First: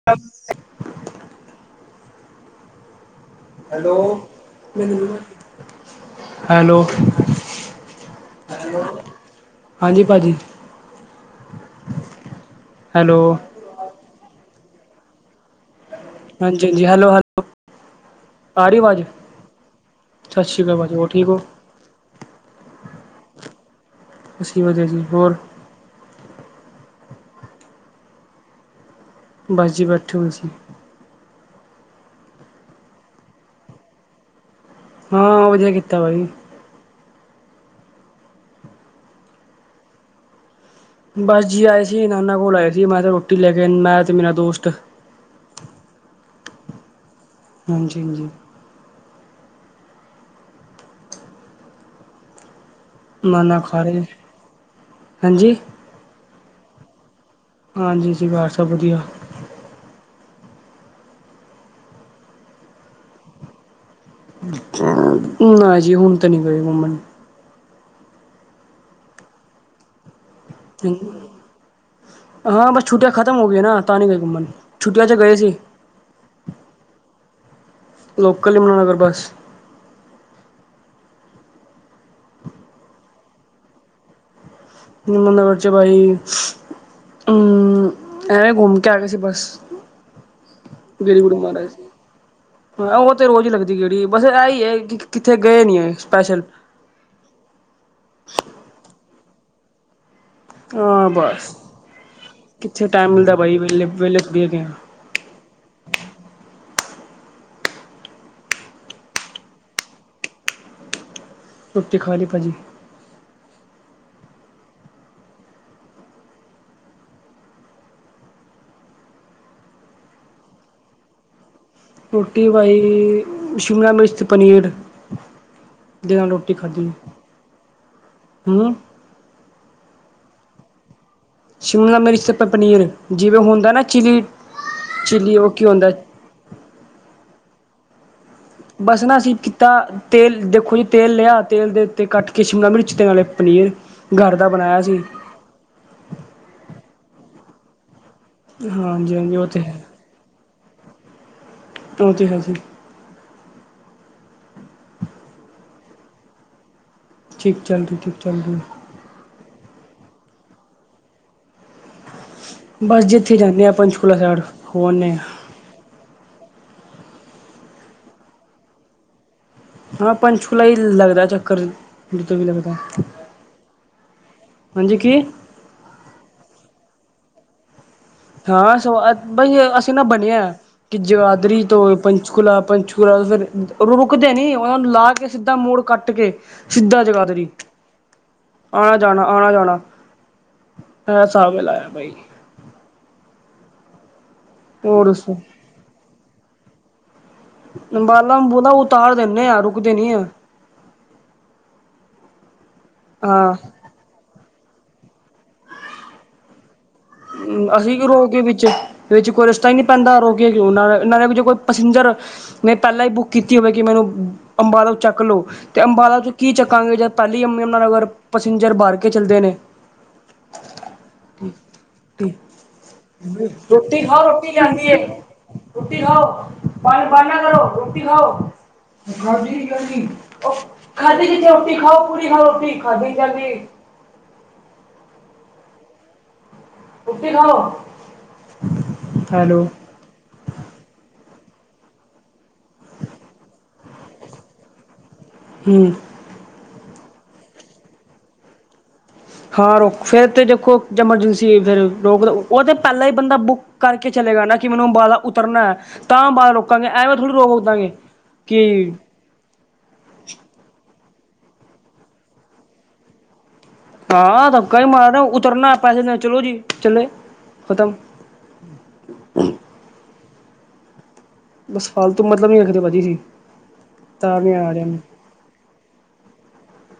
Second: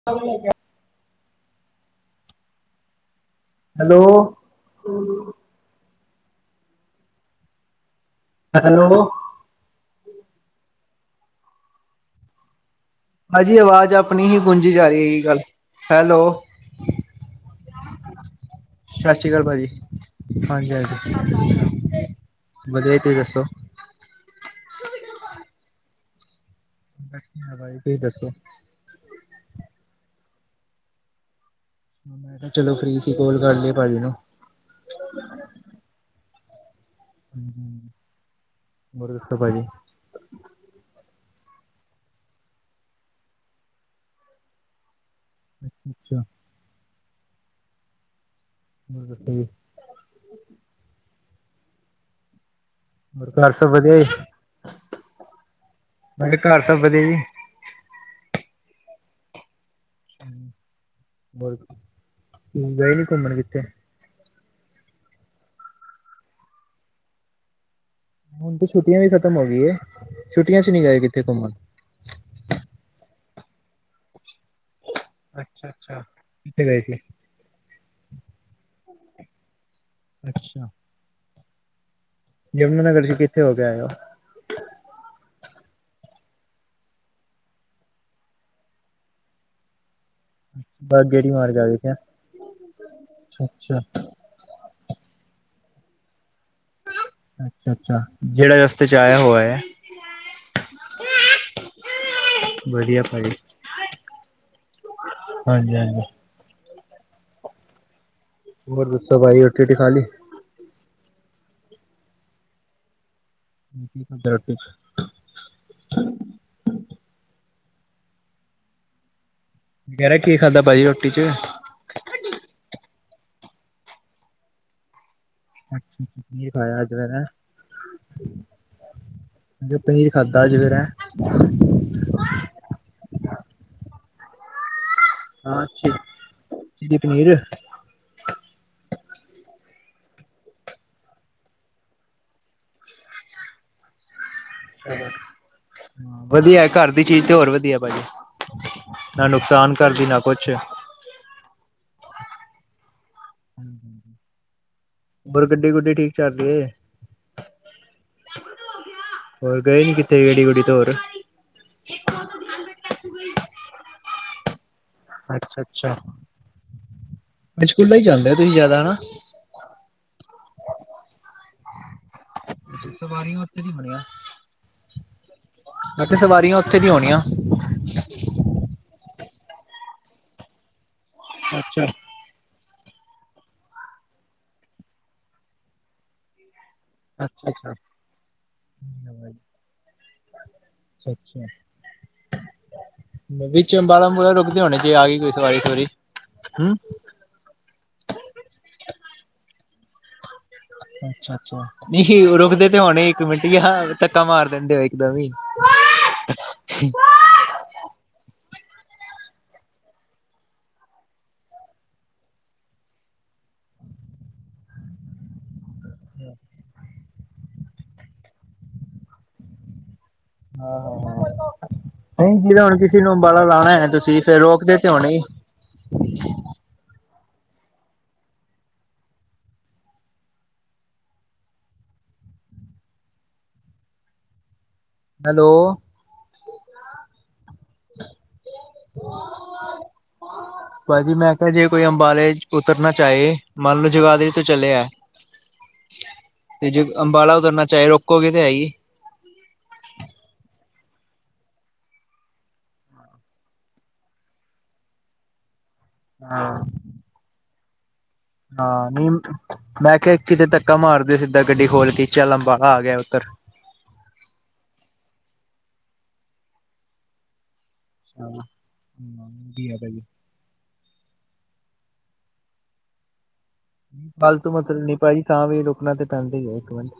[inaudible] Hello, hello, [unintelligible] hello. Hello, hello ਹਾਂਜੀ ਪਾਜੀ। ਪਾਜੀ ਆਵਾਜ਼ ਆਪਨੀ ਹੀ ਗੁੰਜੀ ਜਾ ਰੀ ਹੈਗੀ ਗਾੱਲ ਹਾਂਜੀ ਹਾਂਜੀ, ਹੈਲੋ ਹੈਲੋ। ਆ ਰਹੀ ਆਵਾਜ਼ ਸਾਸ਼੍ਰੀ ਕਾਲ ਪਾਜੀ‌। ਸਤਿ ਸ਼੍ਰੀ ਹਾਂਜੀ, ਅਕਾਲ ਭਾਜੀ ਹੋਰ ਹਾਂਜੀ। ਠੀਕ ਹੋ ਵਦੀਆਂ ਜੀ ਤੁਸੀ ਦੱਸੋ। ਅਸੀ ਵੀ ਵਦੀਆ ਜੀ ਹੋਰ ਤੁਈ ਦੱਸੋ ਬਾੱਸ ਜੀ ਬੈਠੇ ਹੋਏ ਸੀ। ਚਲੋਂ ਫ੍ਰੀ ਸੀ, ਕੋਲ ਕਾੱਰ ਲੀਏ ਪਾਜੀ ਨੂੰ। ਹਾਂ, ਵਦੀਆ ਕੀਤਾ ਬਾਈ। ਹੋਰ ਦੱਸੋਂ ਪਾਜੀ। ਬਸ ਜੀ ਆਏਂ ਸੀ, ਨਾਨਾ ਕੋਲ਼ ਆਏਂ ਸੀ। ਮੈਂ ਤੇ ਰੋਟੀ ਲੈਕੇ ਮੈਂ ਤੇ ਮੇਰਾ ਦੋਸਤ। ਅੱਛਾ। ਹਾਂਜੀ-ਹਾਂਜੀ। [unintelligible] ਹੋਰ ਘਰ ਨਾਨਾ ਸਭ ਖਾ ਵਧੀਆ ਰਹੇ ਜੀ, ਹਾਂਜੀ ਮੈ ਕਿਹਾ ਘਰ ਸਭ ਵਧੀਆ ਜੀ। ਹਾਂਜੀ ਜੀ, ਪਰਿਵਾਰ ਸਭ ਵਧੀਆ। ਹੋਰ ਤੂਸੀ ਗਏ ਨੀ ਘੁੰਮਣ ਕਿੱਥੇ? ਨਾ ਜੀ, ਹੁਣ ਤਾਂ ਨਈ ਕੋਈ ਘੁੰਮਣ ਹੁਣ ਤੇ ਛੁੱਟੀਆਂ ਵੀ ਖ਼ਤਮ ਹੋ ਗਈ ਏ, ਛੁੱਟੀਆਂ ਚ ਨੀ ਗਏ ਕਿੱਥੇ ਘੁੰਮਣ? ਹਾਂ, ਬਸ ਛੁੱਟਿਆ ਖਤਮ ਹੋ ਗਈਆਂ ਨਾ ਤਾਂ ਨਹੀਂ ਗਏ ਘੁੰਮਨ। ਛੁੱਟੀਆਂ ਚ ਗਏ ਸੀ। ਅੱਛਾ-ਅੱਛਾ, ਕਿੱਥੇ ਗਏ ਸੀ? ਲੋਕਲ ਯਮੁਨਾ ਨਗਰ ਬੱਸ। ਅੱਛਾ। ਯਮੁਨਾ ਨਗਰ ਚ ਕਿੱਥੇ ਹੋ ਕੇ ਆਏਂ ਓ? ਯਮੁਨਾ ਨਗਰ ਚ ਭਾਈ ਹਮ। ਐਵੇਂ ਘੁੰਮ ਕੇ ਆ ਗਏ ਸੀ ਬਸ। ਬਸ ਗੇੜੀ ਗੁੜੀ ਮਾਰ ਕੇ ਆ ਆਏਂ ਗਏ ਸੀ। ਹਾਂ ਉਹ ਤੇ ਰੋਜ਼ ਹੀ ਅੱਛਾ ਲੱਗਦੀ ਗੇੜੀ ਬਸ ਇਹੀ ਐਂ ਕਿ ਕਿੱਥੇ ਗਏ ਨਈ ਅਸੀਂ ਸਪੈਸ਼ਲ। ਅੱਛਾ-ਅੱਛਾ। ਜਿਹੜਾਂ ਰਸਤੇ ਚ ਆਇਆਂ ਹੋ ਆਇਆਂ ਐਂ। ਹਾਂ ਬਸ ਕਿੱਥੇ ਵਧੀਆ ਟਾਇਮ ਭਾਜੀ। ਮਿਲ਼ਦਾ ਬਾਈ ਵੇਲ਼ੇ ਵੇਹਲੇ ਥੋੜ੍ਹੀ ਹੈਗੇ ਆ। ਹਾਂਜੀ-ਹਾਂਜੀ। ਹੋਰ ਦੱਸੋਂ ਬਾਈ, ਰੋਟੀ ਰੁਟੀ ਖ਼ਾਲੀ। ਰੋਟੀ ਖਾ ਲੀ ਪਾਜ਼ੀ। ਚਲੋਂ ਠੀਕ। ਕਿਹ ਰਿਹਾ ਕੀ ਖਾਧਾ ਭਾਜ਼ੀ ਰੋਟੀ ਚ। ਰੋਟੀ ਬਾਈ, ਸ਼ਿਮਲਾ ਮਿਰਚ ਤੇ ਪਨੀਰ। ਦੇ ਨਾਲ ਪਨੀਰ ਰੋਟੀ ਪਾਇਆਂ ਅੱਜ ਖਾਧੀ ਫ਼ਿਰ ਹੈ। ਹੂੰ ਅੱਛਾ, ਪਨੀਰ ਖਾਧਾ ਅੱਜ ਫ਼ਿਰ ਹੈ। ਸ਼ਿਮਲਾ ਮਿਰਚ ਤੇ ਪਨੀਰ, ਜਿਵੇਂ ਹੁੰਦਾ ਨਾ ਚਿਲੀ ਚਿੱਲੀ ਉਹ ਕੀ ਆਛਾ ਹੁੰਦਾ ਜੀ ਚਿੱਲੀ ਪਨੀਰ। ਬਸ ਨਾ ਅਸੀਂ ਕੀਤਾਂ। ਤੇਲ ਦੇਖੋਂ ਜੀ। ਤੇਲ ਲ਼ਿਆ ਤੇਲ ਦੇ ਉੱਤੇ ਕੱਟ ਕੇ ਸ਼ਿਮਲਾ ਮਿਰਚ ਤੇ ਨਾਲ਼ੇ ਪਨੀਰ ਗਰ ਵਧੀਆਂ, ਘਰ ਦੀ ਚੀਜ਼ ਤੇ ਹੋਰ ਵਧੀਆਂ ਭਾਜ਼ੀ। ਹਾਂਜੀ ਨਾ ਹਾਂਜੀ ਉਹ ਤੇ ਨੁਕਸ਼ਾਨ ਹੈ ਕਰਦੀ, ਨਾ ਕੁੱਛ। ਉਹ ਤੇ ਹੈ ਜੀ। ਹੋਰ ਗੱਡੀ ਗੁੱਡੀ ਠੀਕ ਚੱਲਦੀ ਏਂ। ਠੀਕ ਚੱਲਦੀ, ਠੀਕ ਚੱਲਦੀ। ਹੋਰ ਗਏ ਨੀਂ ਕਿੱਥੇ ਗੱਡੇ ਗੁਡੀ ਤੇ ਹੋਰ? ਬਸ ਜੀ ਇੱਥੇ ਜਾਂਨੇ ਆ, ਪੰਚਕੂਲਾ ਸੈਂਡ ਹੋ ਆਂਨੇ ਆ। ਅੱਛਾ-ਅੱਛਾ। ਪੰਚਕੂਲਾ ਹੀ ਜਾਂਦੇ ਹੋ ਤੁਸੀਂ ਜ਼ਿਆਦਾ ਹੈਨਾ। ਹਾਂ, ਪੰਚਕੂਲਾ ਹੀ ਲੱਗਦਾ ਚੱਕਰ ਜਦੋਂ ਵੀ ਲੱਗਦਾ। ਸਵਾਰੀਆਂ ਉੱਥੇ ਵੀ ਬਣਿਆਂ। ਹਾਂਜੀੇ ਕੀ? ਮੈ ਖਿਆ ਸਵਾਰੀਆਂ ਉੱਥੇ ਦੀਆਂ ਹੋਣੀਆਂ। ਹਾਂ ਸਵਾ ਬਾਈ ਅਸੀਂ ਨਾ ਬਣਿਆ ਕਿ ਜਗਾਦਰੀ ਅੱਛਾ ਤੋਂ ਪੰਚਕੁਲਾ ਪੰਚ ਫਿਰ ਰੁਕਦੇ ਨੀ ਉਹਨਾ ਨੂੰ ਲਾ ਕੇ ਸਿੱਧਾ ਮੋੜ ਕੱਟ ਕੇ ਸਿੱਧਾ ਜਗਾਧਰੀ ਅੱਛਾ ਅੱਛਾ ਆਣਾ-ਜਾਣਾ, ਅੱਛਾ ਆਣਾ-ਜਾਣਾ। ਇਹ ਅੱਛਾ ਹਿਸਾਬ ਲਾਇਆ ਬਾਈ। ਵਿੱਚ ਅੰਬਾਲਾ ਮੂਰੇ ਰੁਕਦੇ ਹੋਣੇ ਸੀ, ਆ ਗਈ ਕੋਈ ਸਵਾਰੀ ਸਵਰੀ ਹਮ। ਅੰਬਾਲਾ ਅੰਬੁਲਾ ਉਤਾਰ ਦਿੰਦੇ ਆ ਰੁਕਦੇ ਨਹੀਂ ਆ। ਅੱਛਾ ਅੱਛਾ, ਨਹੀਂ ਰੁਕਦੇ ਤੇ ਹੋਣੇ ਇੱਕ ਮਿੰਟ ਹਾਂ ਧੱਕਾ ਮਾਰ ਦਿੰਦੇ ਨੇ, ਇੱਕ ਦਮ ਹੀ। ਅਸੀਂ ਕਿਉਂ ਰੋਕੀਏ ਵਿਚ ਵਿੱਚ ਕੋਈ ਰਸਤਾ ਹੀ ਨੀਂ ਪੈਂਦਾਂ ਰੋਕਿਏ ਕਿਉਂ, ਨਾ ਨਾਲ਼ੇ ਵਿੱਚ ਕੋਈ ਪੈਸੇਜਰ। ਮੈਂ ਪਹਿਲਾਂ ਹੀ ਬੁੱਕ ਕੀਤੀ ਹੋਵੇਂ, ਕਿ ਮੈਂਨੂੰ ਅੰਬਾਲੋ ਚੱਕ ਲਓ। ਤੇ ਅੰਬਾਲਾ ਤੋਂ ਕੀ ਚੱਕਾਂਗੇ, ਜਦ ਪਹਿਲੀ ਅੰਮੀ ਨਗਰ ਪੈਸੈਂਜਰ ਭਰ ਕੇ ਚੱਲਦੇ ਨੇਂ। ਆ ਨਹੀਂ ਜਿਦਾਂ ਹੁਣ ਕਿਸ਼ੇ ਨੂੰ ਅੰਬਾਲਾ ਲਾਣਾ ਰੋਟੀ ਤੁਸੀਂ, ਖਾਓ ਫ਼ਿਰ ਰੋਟੀ ਰੋਕਦੇ ਲਿਆਂਦੀ ਤੇ ਏ ਹੋਣੇਂ ਹੀ ਰੋਟੀ ਖਾਓ, ਪਾਣੀਂ ਬੰਦ ਨਾ ਕਰੋਂ, ਰੋਟੀ ਖਾਓ। ਖਾਦੀ ਨੀਂ ਜਾਂਦੀ, ਉਹ ਖਾਦੀ ਕਿੱਥੇ ਰੋਟੀ ਖਾਓ, ਪੂਰੀ ਖਾਓ ਰੋਟੀ, ਖਾਧੀ ਨੀਂ ਜਾਂਦੀ। ਹੈਲੋ। ਰੋਟੀ ਖਾਓ, ਹੈਲੋ। [inaudible] ਭਾਜੀ ਮੈਂ ਕਿਹਾ ਜੇ ਕੋਈ ਅੰਬਾਲੇ ਉਤਰਨਾ ਚ ਚਾਹੇ, ਮੰਨ ਲਓ ਜਗਾਦਰੀ ਤੋਂ ਚੱਲਿਆ ਹੈ। ਹੂ ਤੇ ਜੇ ਅੰਬਾਲੇ ਉਤਰਨਾ ਚਾਹੇ, ਰੋਕੋਗੇ ਤੇ ਹੈ ਈ। ਹਾਂ ਰੋਕ ਫੇਰ ਤਾਂ ਦੇਖੋ ਐਮਰਜੈਂਸੀ, ਫਿਰ ਰੋਕ, ਉਹ ਤਾਂ ਪਹਿਲਾਂ ਹੀ ਬੰਦਾ ਬੁੱਕ ਕਰਕੇ ਚੱਲੇਗਾ ਨਾ ਕਿ ਮੈਨੂੰ ਅੰਬਾਲਾ ਉਤਰਨਾ ਹੈ, ਤਾਂ ਅੰਬਾਲਾ ਹਾਂ ਰੋਕਾਂਗੇ ਐਂਵੇੈਂ ਥੋੜ੍ਹੀ ਰੋਕ ਦਾਂਗੇ। ਹਾਂ ਕਿ ਨਹੀਂ, ਮੈਂ ਕਿਹਾ ਕਿਤੇ ਧੱਕਾ ਮਾਰਦੇ ਸਿੱਧਾ ਗੱਡੀ ਖੋਲ ਕੇ, ਚੱਲ ਅੰਬਾਲਾ ਆ ਗਿਆ ਉੱਤਰ। ਹਾਂ ਧਕਾ ਹੀ ਮਾਰਦਾ, ਉਤਰਨਾ, ਪੈਸੇ ਦੇ, ਚੱਲੋ ਜੀ ਚੱਲੇ ਖਤਮ। ਹੋਰ ਠੀਕ ਹੈ ਬਾਈ। ਬਸ, ਫਾਲਤੂ ਮਤਲਬ ਨੀ ਰੱਖਦੇ ਭਾਜੀ ਅਸੀ ਜੀ। ਫਾਲਤੂ ਤਾਰਨੇ ਆ ਮਤਲਬ ਰਹੇ ਨੀ ਨੇ ਭਾਜੀ, ਤਾਂ ਵੀ ਰੁਕਣਾ ਤੇ ਪੈਂਦੇ ਹੈ ਇੱਕ ਮਿੰਟ।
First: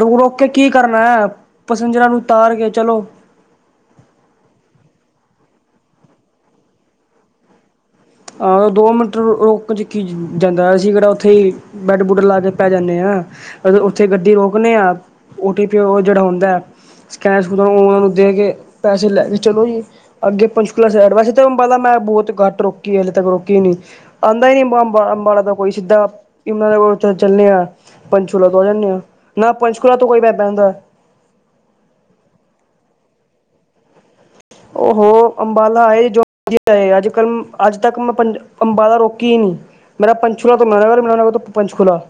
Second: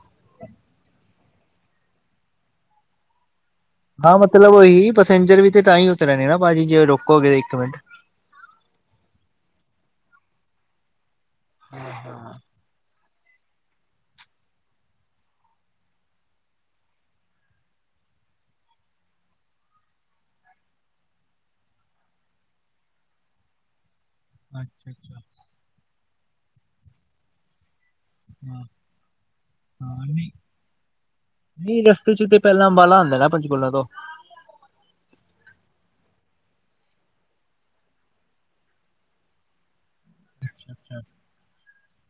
ਰੋਕ ਰੋਕ ਕੇ ਕੀ ਕਰਨਾ ਹੈ, ਪੈਸੇਜਰ ਨੂੰ ਉਤਾਰ ਕੇ ਚਲੋ। ਹਾਂ ਮਤਲਬ ਉਹੀ, ਪੈਸੇਜਰ ਵੀ ਤੇ ਤਾਂ ਹੀ ਉਤਰਨੇ ਨਾ, ਭਾਜੀ ਜੇ ਰੋਕੋਗੇ ਇੱਕ ਮਿੰਟ। ਹਾ, ਦੋ ਮਿੰਟਰ ਰੋਕਣ ਚ ਕੀ ਜਾਂਦਾ ਸੀ, ਅਸੀਂ ਕਿਹੜਾ ਉੱਥੇ ਹੀ ਬੈੱਡ ਬੁੱਡ ਲਾ ਕੇ ਪੈ ਜਾਂਨੇ ਆਂ, ਉੱਥੇ ਗੱਡੀ ਰੋਕਨੇ ਆਂ, ਔ ਟੀ ਪੀ, ਔ ਜਿਹੜਾ ਹੁੰਦਾ ਸਕੈਨ ਸਕੂਨ ਔਨਾਨੂੰ ਦੇ ਕੇ, ਪੈਸੇ ਲੈ ਕੇ ਚਲੋ ਜੀ। ਅੱਗੇ ਪੰਚਕੁਲਾ ਸਾਈਡ, ਵੈਸੇ ਤੇ ਅੰਬਾਲਾ ਮੈਂ ਬਹੁਤ ਘੱਟ ਰੋਕ ਕੀ ਹਲੇੇ ਤੱਕ ਰੋਕੀ ਨੀ, ਆਉਂਦਾ ਹੀ ਨਹੀਂ ਅੱਛਾ ਅੱਛਾ ਅੰਬਾਲਾ ਦਾ ਕੋਈ, ਸਿੱਧਾ ਇਮ ਕੋ ਚੱਲੇ ਆ। ਪੰਚਕੁਲਾ ਤੋਂ ਹਾਂ ਆ ਜਾਂਦੇ ਆ, ਨਾ ਪੰਚਕੁਲਾ ਤੋਂ ਕੋਈ ਨਹੀਂ ਬੈੰਦਾ। ਨਹੀਂ ਰਸਤੇ ਚ ਤੇ ਪਹਿਲਾਂ ਅੰਬਾਲਾ ਹੁੰਦਾ ਨਾ ਪੰਚਕੁਲਾਂ ਤੋਂ। ਉਹ ਅੰਬਾਲਾ ਆਏ ਜੋ ਆ ਅੱਜ ਕੱਲ ਅੱਜ ਤੱਕ ਮੈਂ ਅੰਬਾਲਾ ਰੋਕੀ ਨਹੀਂ। ਮੇਰਾ ਪੰਚਕੂਲਾ ਤੋਂ ਮੇਰਾ ਅੰਬਾਲਾ, ਅੰਬਾਲਾ ਤੋਂ ਪੰਚਕੂਲਾ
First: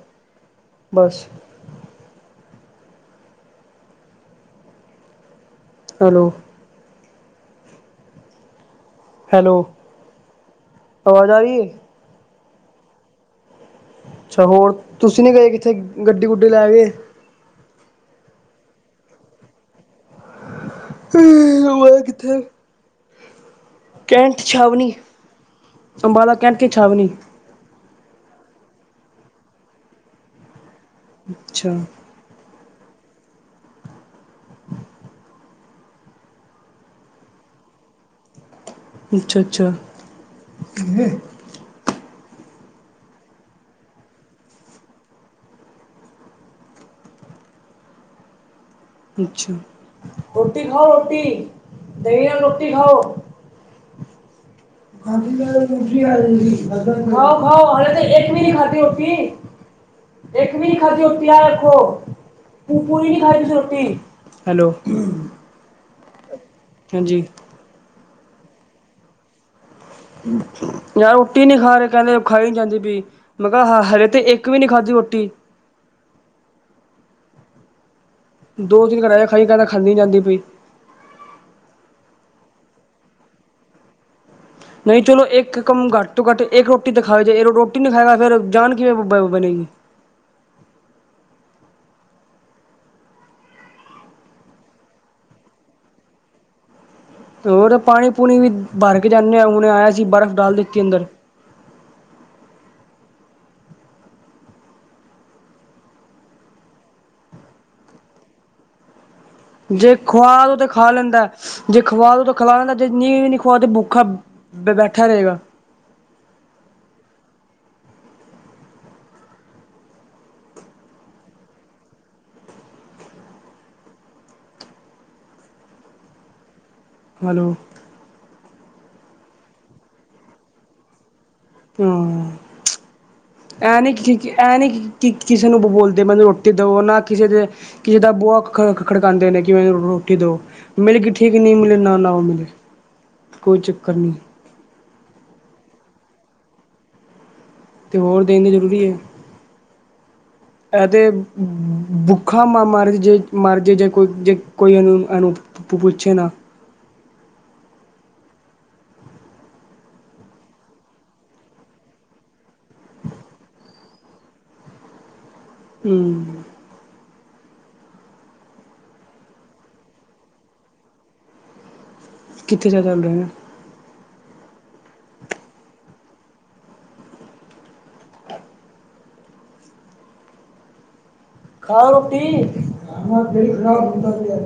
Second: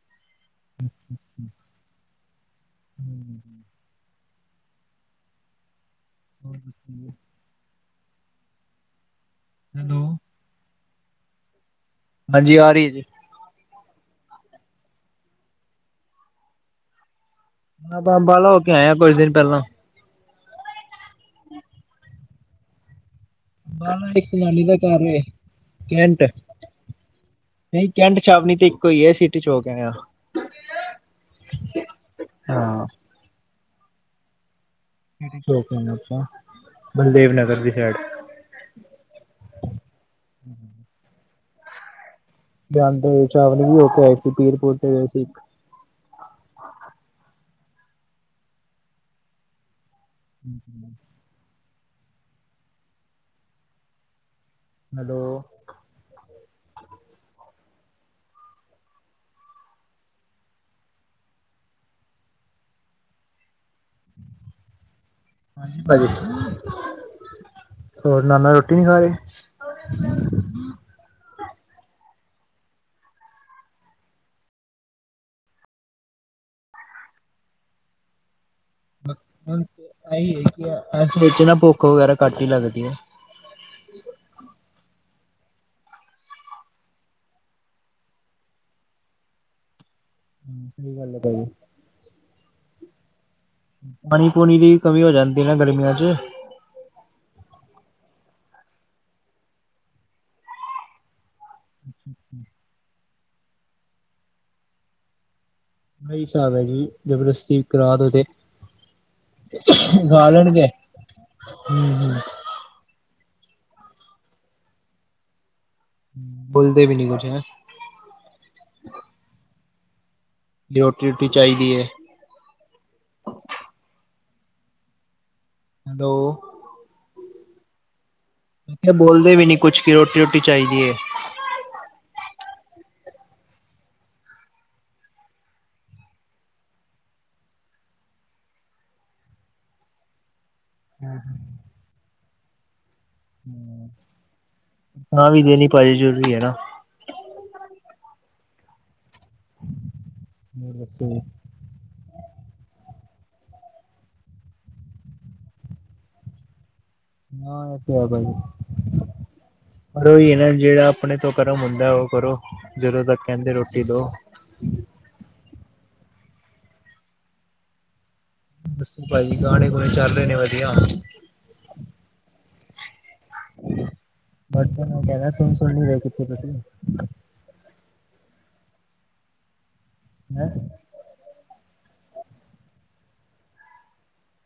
ਬਸ। ਹਮ। [unintelligible] ਹੈਲੋ ਹਮ [unintelligible] ਹੈਲੋ ਆਵਾਜ਼ ਆ ਰਹੀ ਹੈ? ਹਾਂਜੀ ਆ ਰਹੀ ਹੈ ਜੀ। ਅੱਛਾ ਹੋਰ, ਤੁਸੀਂ ਨਹੀਂ ਗਏ ਕਿੱਥੇ, ਗੱਡੀ ਗੁੱਡੀ ਲੈ ਗਏ। ਹਾਂ ਤ ਅੰਬਾਲਾ ਹੋਕੇ ਆਇਆ ਕੁਝ ਦਿਨ ਪਹਿਲਾਂ। ਹਮ ਉਹ ਹੈ ਕਿੱਥੇ [unintelligible] ਕੈਂਟ ਛਾਵਨੀ ਨਹੀਂ ਅੰਬਾਲਾ ਕੈਂਟ ਕੀ ਛਾਵਨੀ ਕੈਂਟ ਛਾਵਣੀ ਤੇ ਇੱਕੋ ਹੀ ਹੈ, ਸੀਟੀ ਚੌਂਕ ਤੇ ਹੈ। ਅੱਛਾ। ਅੱਛਾ। ਚੌਕ ਆਪਾਂ ਬਲਦੇਵ ਨਗਰ ਦੀ ਸਾਈਡ ਅੱਛਾ ਅੱਛਾ ਜਾਂਦੇ ਛਾਵਨੀ ਵੀ ਹੋ ਕੇ ਆਏ ਸੀ, ਪੀਰਪੁਰ ਤੇ ਗਏ ਸੀ। ਅੱਛਾ ਰੋਟੀ ਖਾਓ ਰੋਟੀ, ਦਹੀਂ ਨਾਲ ਰੋਟੀ ਖਾਓ। ਰੋ ਹੈਲੋ ਖਾਓ ਖਾਓ ਹਾਲੇ ਤੇ, ਇੱਕ ਵੀ ਨੀ ਖਾਧੀ ਰੋਟੀ। ਇੱਕ ਵੀ ਨਹੀਂ ਖਾਧੀ ਰੋਟੀ ਆਹ ਵੇਖੋ, ਪੂਰੀ ਨਹੀਂ ਖਾਈ ਤੁਸੀਂ ਰੋਟੀ। ਹਾਂਜੀ। ਹਾਂਜੀ ਹੋਰ ਨਾਲ-ਨਾਲ ਰੋਟੀ ਨੀ ਖਾਣੀ‌। ਯਾਰ ਰੋਟੀ ਨੀ ਖਾ ਰਹੇ ਕਹਿੰਦੇ ਖਾਈ ਨੀ ਜਾਂਦੀ ਪਈ। ਮੈਂ ਕਿਹਾ, ਹੱਲੇ ਤੇ ਇੱਕ ਵੀ ਨਹੀਂ ਖਾਧੀ ਰੋਟੀ। ਦੋ-ਦਿਨ ਗਰਾਇਆ ਖਾਈ ਕਹਿੰਦਾ ਹੁਣ ਖਾਦੀ ਨਹੀਂ ਜਾਂਦੀ ਇਹੀ ਪਈ। ਹੈ ਇਸ ਵਿੱਚ ਨਾ ਭੁੱਖ ਵਗੈਰਾ ਘੱਟ ਹੀ ਲੱਗਦੀ ਹੈ। ਨਹੀਂ, ਚਲੋ ਇੱਕ ਕੰਮ ਘੱਟ ਤੋਂ ਘੱਟ ਇੱਕ ਰੋਟੀ ਤਾ ਖਾਵੇ ਜੇ ਇਹੋ ਰੋਟੀ ਨਹੀਂ ਖਾਏਗਾ ਫਿਰ ਜਾਨ ਕਿਵੇਂ ਬਣੇਗੀ? ਹਾਂ ਸਹੀ ਗੱਲ ਹੈ ਭਾਜੀ। ਪਾਣੀ-ਪੂਣੀ ਦੀ ਕਮੀ ਹੋ ਜਾਂਦੀ ਨਾ ਗਰਮੀਆਂ ਚ। ਤੇ ਹੋਰ ਪਾਣੀ-ਪੂਣੀ ਵੀ ਭਰ ਕੇ ਜਾਂਦੇ ਹਾਂ ਹੁਣੇ ਆਇਆ ਸੀਂ ਬਰਫ਼ ਡਾਲ ਦਿੱਤੀ ਅੰਦਰ। [inaudible] ਇਹੀ ਹਿਸਾਬ ਹੈ ਜੀ ਜਬਰਦਸਤੀ ਕਰਾ ਦਓ ਤੇ ਜੇ ਖਾ ਖੁਆ ਦੋ ਤੇ ਲੈਣਗੇ ਉਹ ਤੇ ਖਾ ਲੈਂਦਾ ਜੇ ਖਵਾ ਦੋ ਖਲਾ ਦਾ ਜ ਨੀਂਹ ਵੀ ਨੀ ਖੁਆ ਤੇ ਭੁੱਖਾ ਬੈਠਾ ਰਹੇਗਾ। ਬੋਲਦੇ ਵੀ ਨੀ ਕੁਛ ਹੈ। ਰੋਟੀ-ਰੂਟੀ ਚਾਹੀਦੀ ਏ। ਹੈਲੋ। ਹੈਲੋ। ਮਮੈ ਕਿਹਾ, ਬੋਲਦੇ ਵੀ ਨੀ ਕੁਛ ਕਿ ਰੋਟੀ-ਰੂਟੀ ਚਾਹੀਦੀ ਹੈ। ਹਾ। ਐਂ ਨਹੀਂ, ਐਂ ਨਹੀਂ ਕਿ ਕਿਸੇ ਨੂੰ ਬੋਲਦੇ ਮਤਲਬ ਰੋਟੀ ਦਿਉ ਨਾ ਕਿਸੇ ਦੇ ਕਿਸੇ ਦਾ ਬੂਆ ਖ ਖੜਕਾਂਦੇ ਨੇ ਕਿ ਮੈਨ ਰੋਟੀ ਦੋ। ਮਿਲਗੀ ਠੀਕ, ਨੀ ਮਿਲੇ ਨਾ-ਨਾ ਮਿਲੇ। ਕੋਈ ਹੂੰ, ਚੱਕਰ ਨਹੀਂ ਤਾਂ ਵੀ ਦੇਣੀ ਭਾਜੀ ਜ਼ਰੂਰੀ ਹੈਨਾ। ਤੇ ਹੋਰ ਦੇਣੀ ਜ਼ਰੂਰੀ ਹੈ ਹੋਰ ਇਹ ਦੱਸੋ ਤੇ ਜੀ। ਭੁਖਾ ਮਰ ਜੇ-ਮਰ ਜੇ, ਕੋਈੇ-ਕੋਈ ਜੇ ਇਹਨੂੰ ਪੁ-ਪੁ, ਪੁੱਛੇ ਨਾ। ਹਾਂ, ਇਹ ਤੇ ਹੈ ਭਾਈ। ਪਰ ਉਹੀ ਨਾ ਜਿਹੜਾ ਆਪਣੇ ਤੋਂ ਕਰਮ ਹੁੰਦਾ ਉਹ ਕਰੋ, ਜਦੋਂ ਤੱਕ ਕਹਿੰਦੇ ਰੋਟੀ ਦਓ। ਹੂੰ। ਦੱਸੋ ਭਾਜੀ ਗਾਣੇ-ਗੁਣੇ ਚੱਲ ਰਹੇ ਨੇ ਵਧੀਆ। ਕਿੱਥੇ ਜ਼ਿਆ ਚੱਲ ਰਹੇ ਨੇ? ਬਸ ਮੈਂ ਕਹਦਾ ਸੁਣ-ਸੁਣੀ ਰੇ ਕਿਥੇ ਤੁਸੀ? ਹੈਂ। ਖਾ ਰੋਟੀ, ਮੇਰਾ ਦਿਲ ਖਰਾਬ ਹੁੰਦਾ ਪਿਆ।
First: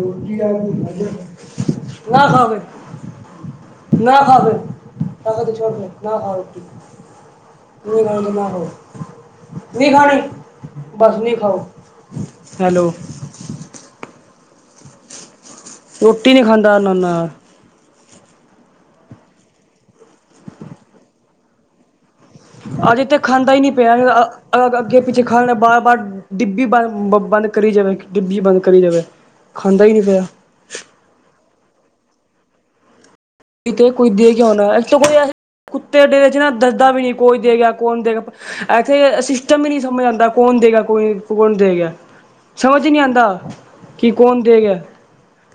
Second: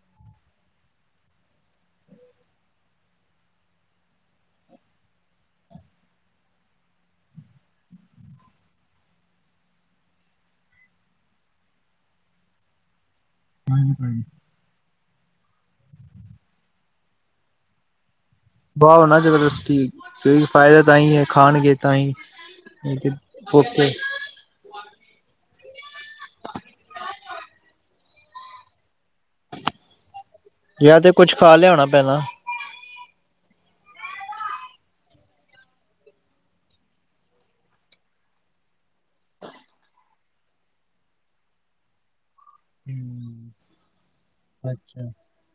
ਰੋਟੀ ਨਾ ਖਾ ਫੇਰ। ਨਾ ਖਾ ਫਿਰ, ਨਾ ਖਾ ਛੋਣ ਦੇ, ਨਾ ਖਾ ਰੋਟੀ। ਨਹੀਂ ਖਾਣੀ ਤਾਂ ਨਾ ਖਾਓ, ਨੀ ਖਾਣੀ। ਬਸ ਨੀ ਖਾਓ, ਹੈਲੋ। ਹਾਂਜੀ-ਹਾਂਜੀ। ਰੋਟੀ ਨੀ ਖਾਂਦਾ ਨੰਨਾ। ਬਾਔ ਨਾ ਜਬਰਦਸਤੀ ਕਿਉਂਕਿ ਫਾਇਦਾ ਤਾਂ ਹੀ ਹੈ ਖਾਣਗੇ ਤਾਂ ਹੀ। ਅਜ ਤੇ ਖਾਂਦਾ ਹੀ ਨਹੀਂ ਓਕੇ ਪਿਆ ਅੱਗੇ-ਪਿੱਛੇ ਖਾਣ ਲੈਦਾ, ਬਾਰ-ਬਾਰ ਡਿੱਬੀ ਬੰਦ ਬ ਬੰਦ ਕਰੀ ਜਾਵੇ, ਡਿੱਬੀ ਬੰਦ ਕਰੀ ਜਾਵੇ ਖਾਂਦਾ ਹੀ ਨਹੀਂ ਪਿਆ। ਜਾਂ ਤੇ ਕੁੱਛ ਖਾ ਲਿਆਉਣਾ ਪਹਿਲਾ। ਕੋਈ ਦੇ ਗਿਆ ਹੋਨਾ, ਅੱਜ ਤਾ ਕੋਈ ਤਾ ਏਸੇ ਕੁੱਤੇ ਦੇ ਡੇਰੇ 'ਚ ਨਾ ਦੱਸਦਾ ਵੀ ਨਹੀਂ ਕੋਈ ਦੇਗਾ, ਕੋੌਣ ਦੇਗਾ? ਇੱਥੇ ਸਿਸਟਮ ਹੀ ਨਹੀਂ ਸਮਝ ਆਉਂਦਾ, ਕੌਣ ਦੇ ਗਿਆ, ਕੌਣ ਦੇ ਗਿਆ? ਸਮਝ ਨੀ ਆਉਂਦਾ ਹੂੰ ਕਿ ਕੌਣ ਦੇਗਿਆ? ਅੱਛਾ।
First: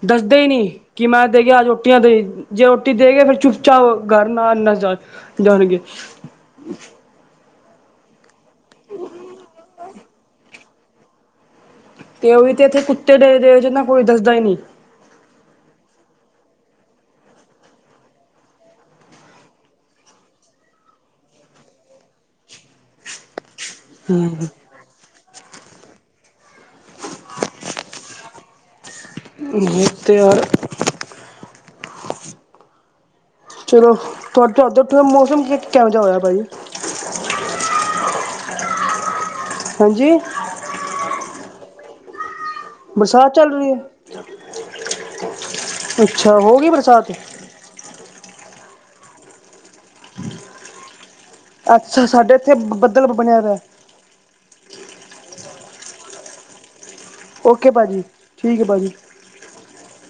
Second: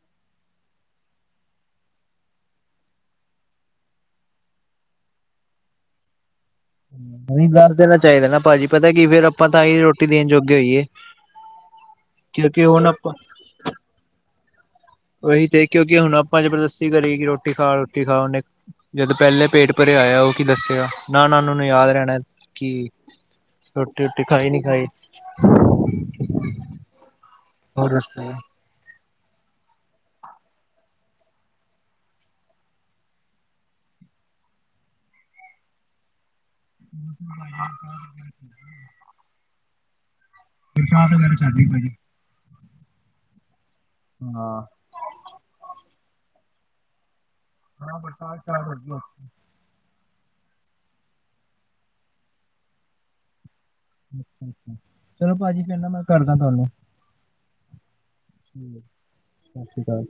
ਦੱਸਦੇ ਹੀ ਨਹੀਂ ਕਿ ਮੈਂ ਦੇ ਅੱਜ ਰੋਟੀਆਂ ਦੇ। ਜੇ ਰੋਟੀ ਦੇ ਗਏ ਫਿਰ ਚੁੱਪ ਚਾਪ ਕਰ ਨਾ ਇੰਨਾ ਜਾ ਜਾਣਗੇ। ਨਹੀਂ ਦਰ ਦੇਣਾ ਚਾਹੀਦਾ ਨਾ ਭਾਜੀ ਪਤਾ ਕੀ ਫਿਰ ਆਪਾਂ ਤਾਂ ਹੀ ਰੋਟੀ ਦੇਣ ਜੋਗੇ ਹੋਈਏ। ਤੇ ਉਹ ਵੀ ਤੇ ਕਿਉਂਕਿ ਇੱਥੇ ਹੁਣ ਆਪਾਂ ਕੁੱਤੇ ਦੇਖ ਦੇਖ ਕੋਈ ਦੱਸਦਾ ਹੀ ਨਹੀਂ। ਉਹੀ ਤੇ ਕਿਉਂਕਿ ਹੁਣ ਆਪਾਂ ਜਬਰਦਸਤੀ ਕਰੀਏ ਕਿ ਰੋਟੀ ਖਾ ਰੋਟੀ ਖਾ ਉਹਨੇ ਜਦੋਂ ਪਹਿਲੇ ਪੇਟ ਭਰੇ ਆਇਆ ਉਹ ਕੀ ਦੱਸਿਆ ਨਾ ਨਾ ਉਹਨਾਂ ਨੂੰ ਯਾਦ ਰਹਿਣਾ ਕਿ ਰੋਟੀ ਰੋਟੀ ਖਾਈ ਨੀ ਖਾਈ ਹੋ ਰੁਸਿਆ ਹੂ ਤਿਆਰ ਚਲੋ ਤੁਹਾਡੇ ਉਥੇ ਮੌਸਮ ਕਿਹੋ ਜਿਹਾ ਹੋਇਆ ਭਾਜੀ? ਹਾਂ ਹਾਂਜੀ [unintelligible] ਬਰਸਾਤ ਚੱਲ ਰਹੀ ਹੈ। ਹਾਂ ਅੱਛਾ ਹੋ ਗਈ ਬਰਸਾਤ। ਤਾਂ ਬਰਸਾਤ ਘਰ ਰੱਖਿਓ ਅੱਛਾ ਸਾਡੇ ਇੱਥੇ ਬੱਦਲ ਬਣਿਆ ਦਾ ਚਲੋ ਭਾਜੀ ਫਿਰ ਨਾ ਮੈਂ ਕਰਦਾ ਤੁਹਾਨੂੰ। ਓਕੇ ਭਾਜੀ। ਠੀਕ ਹੈ ਭਾਜੀ ਸਤਿ ਸ੍ਰੀ ਅਕਾਲ।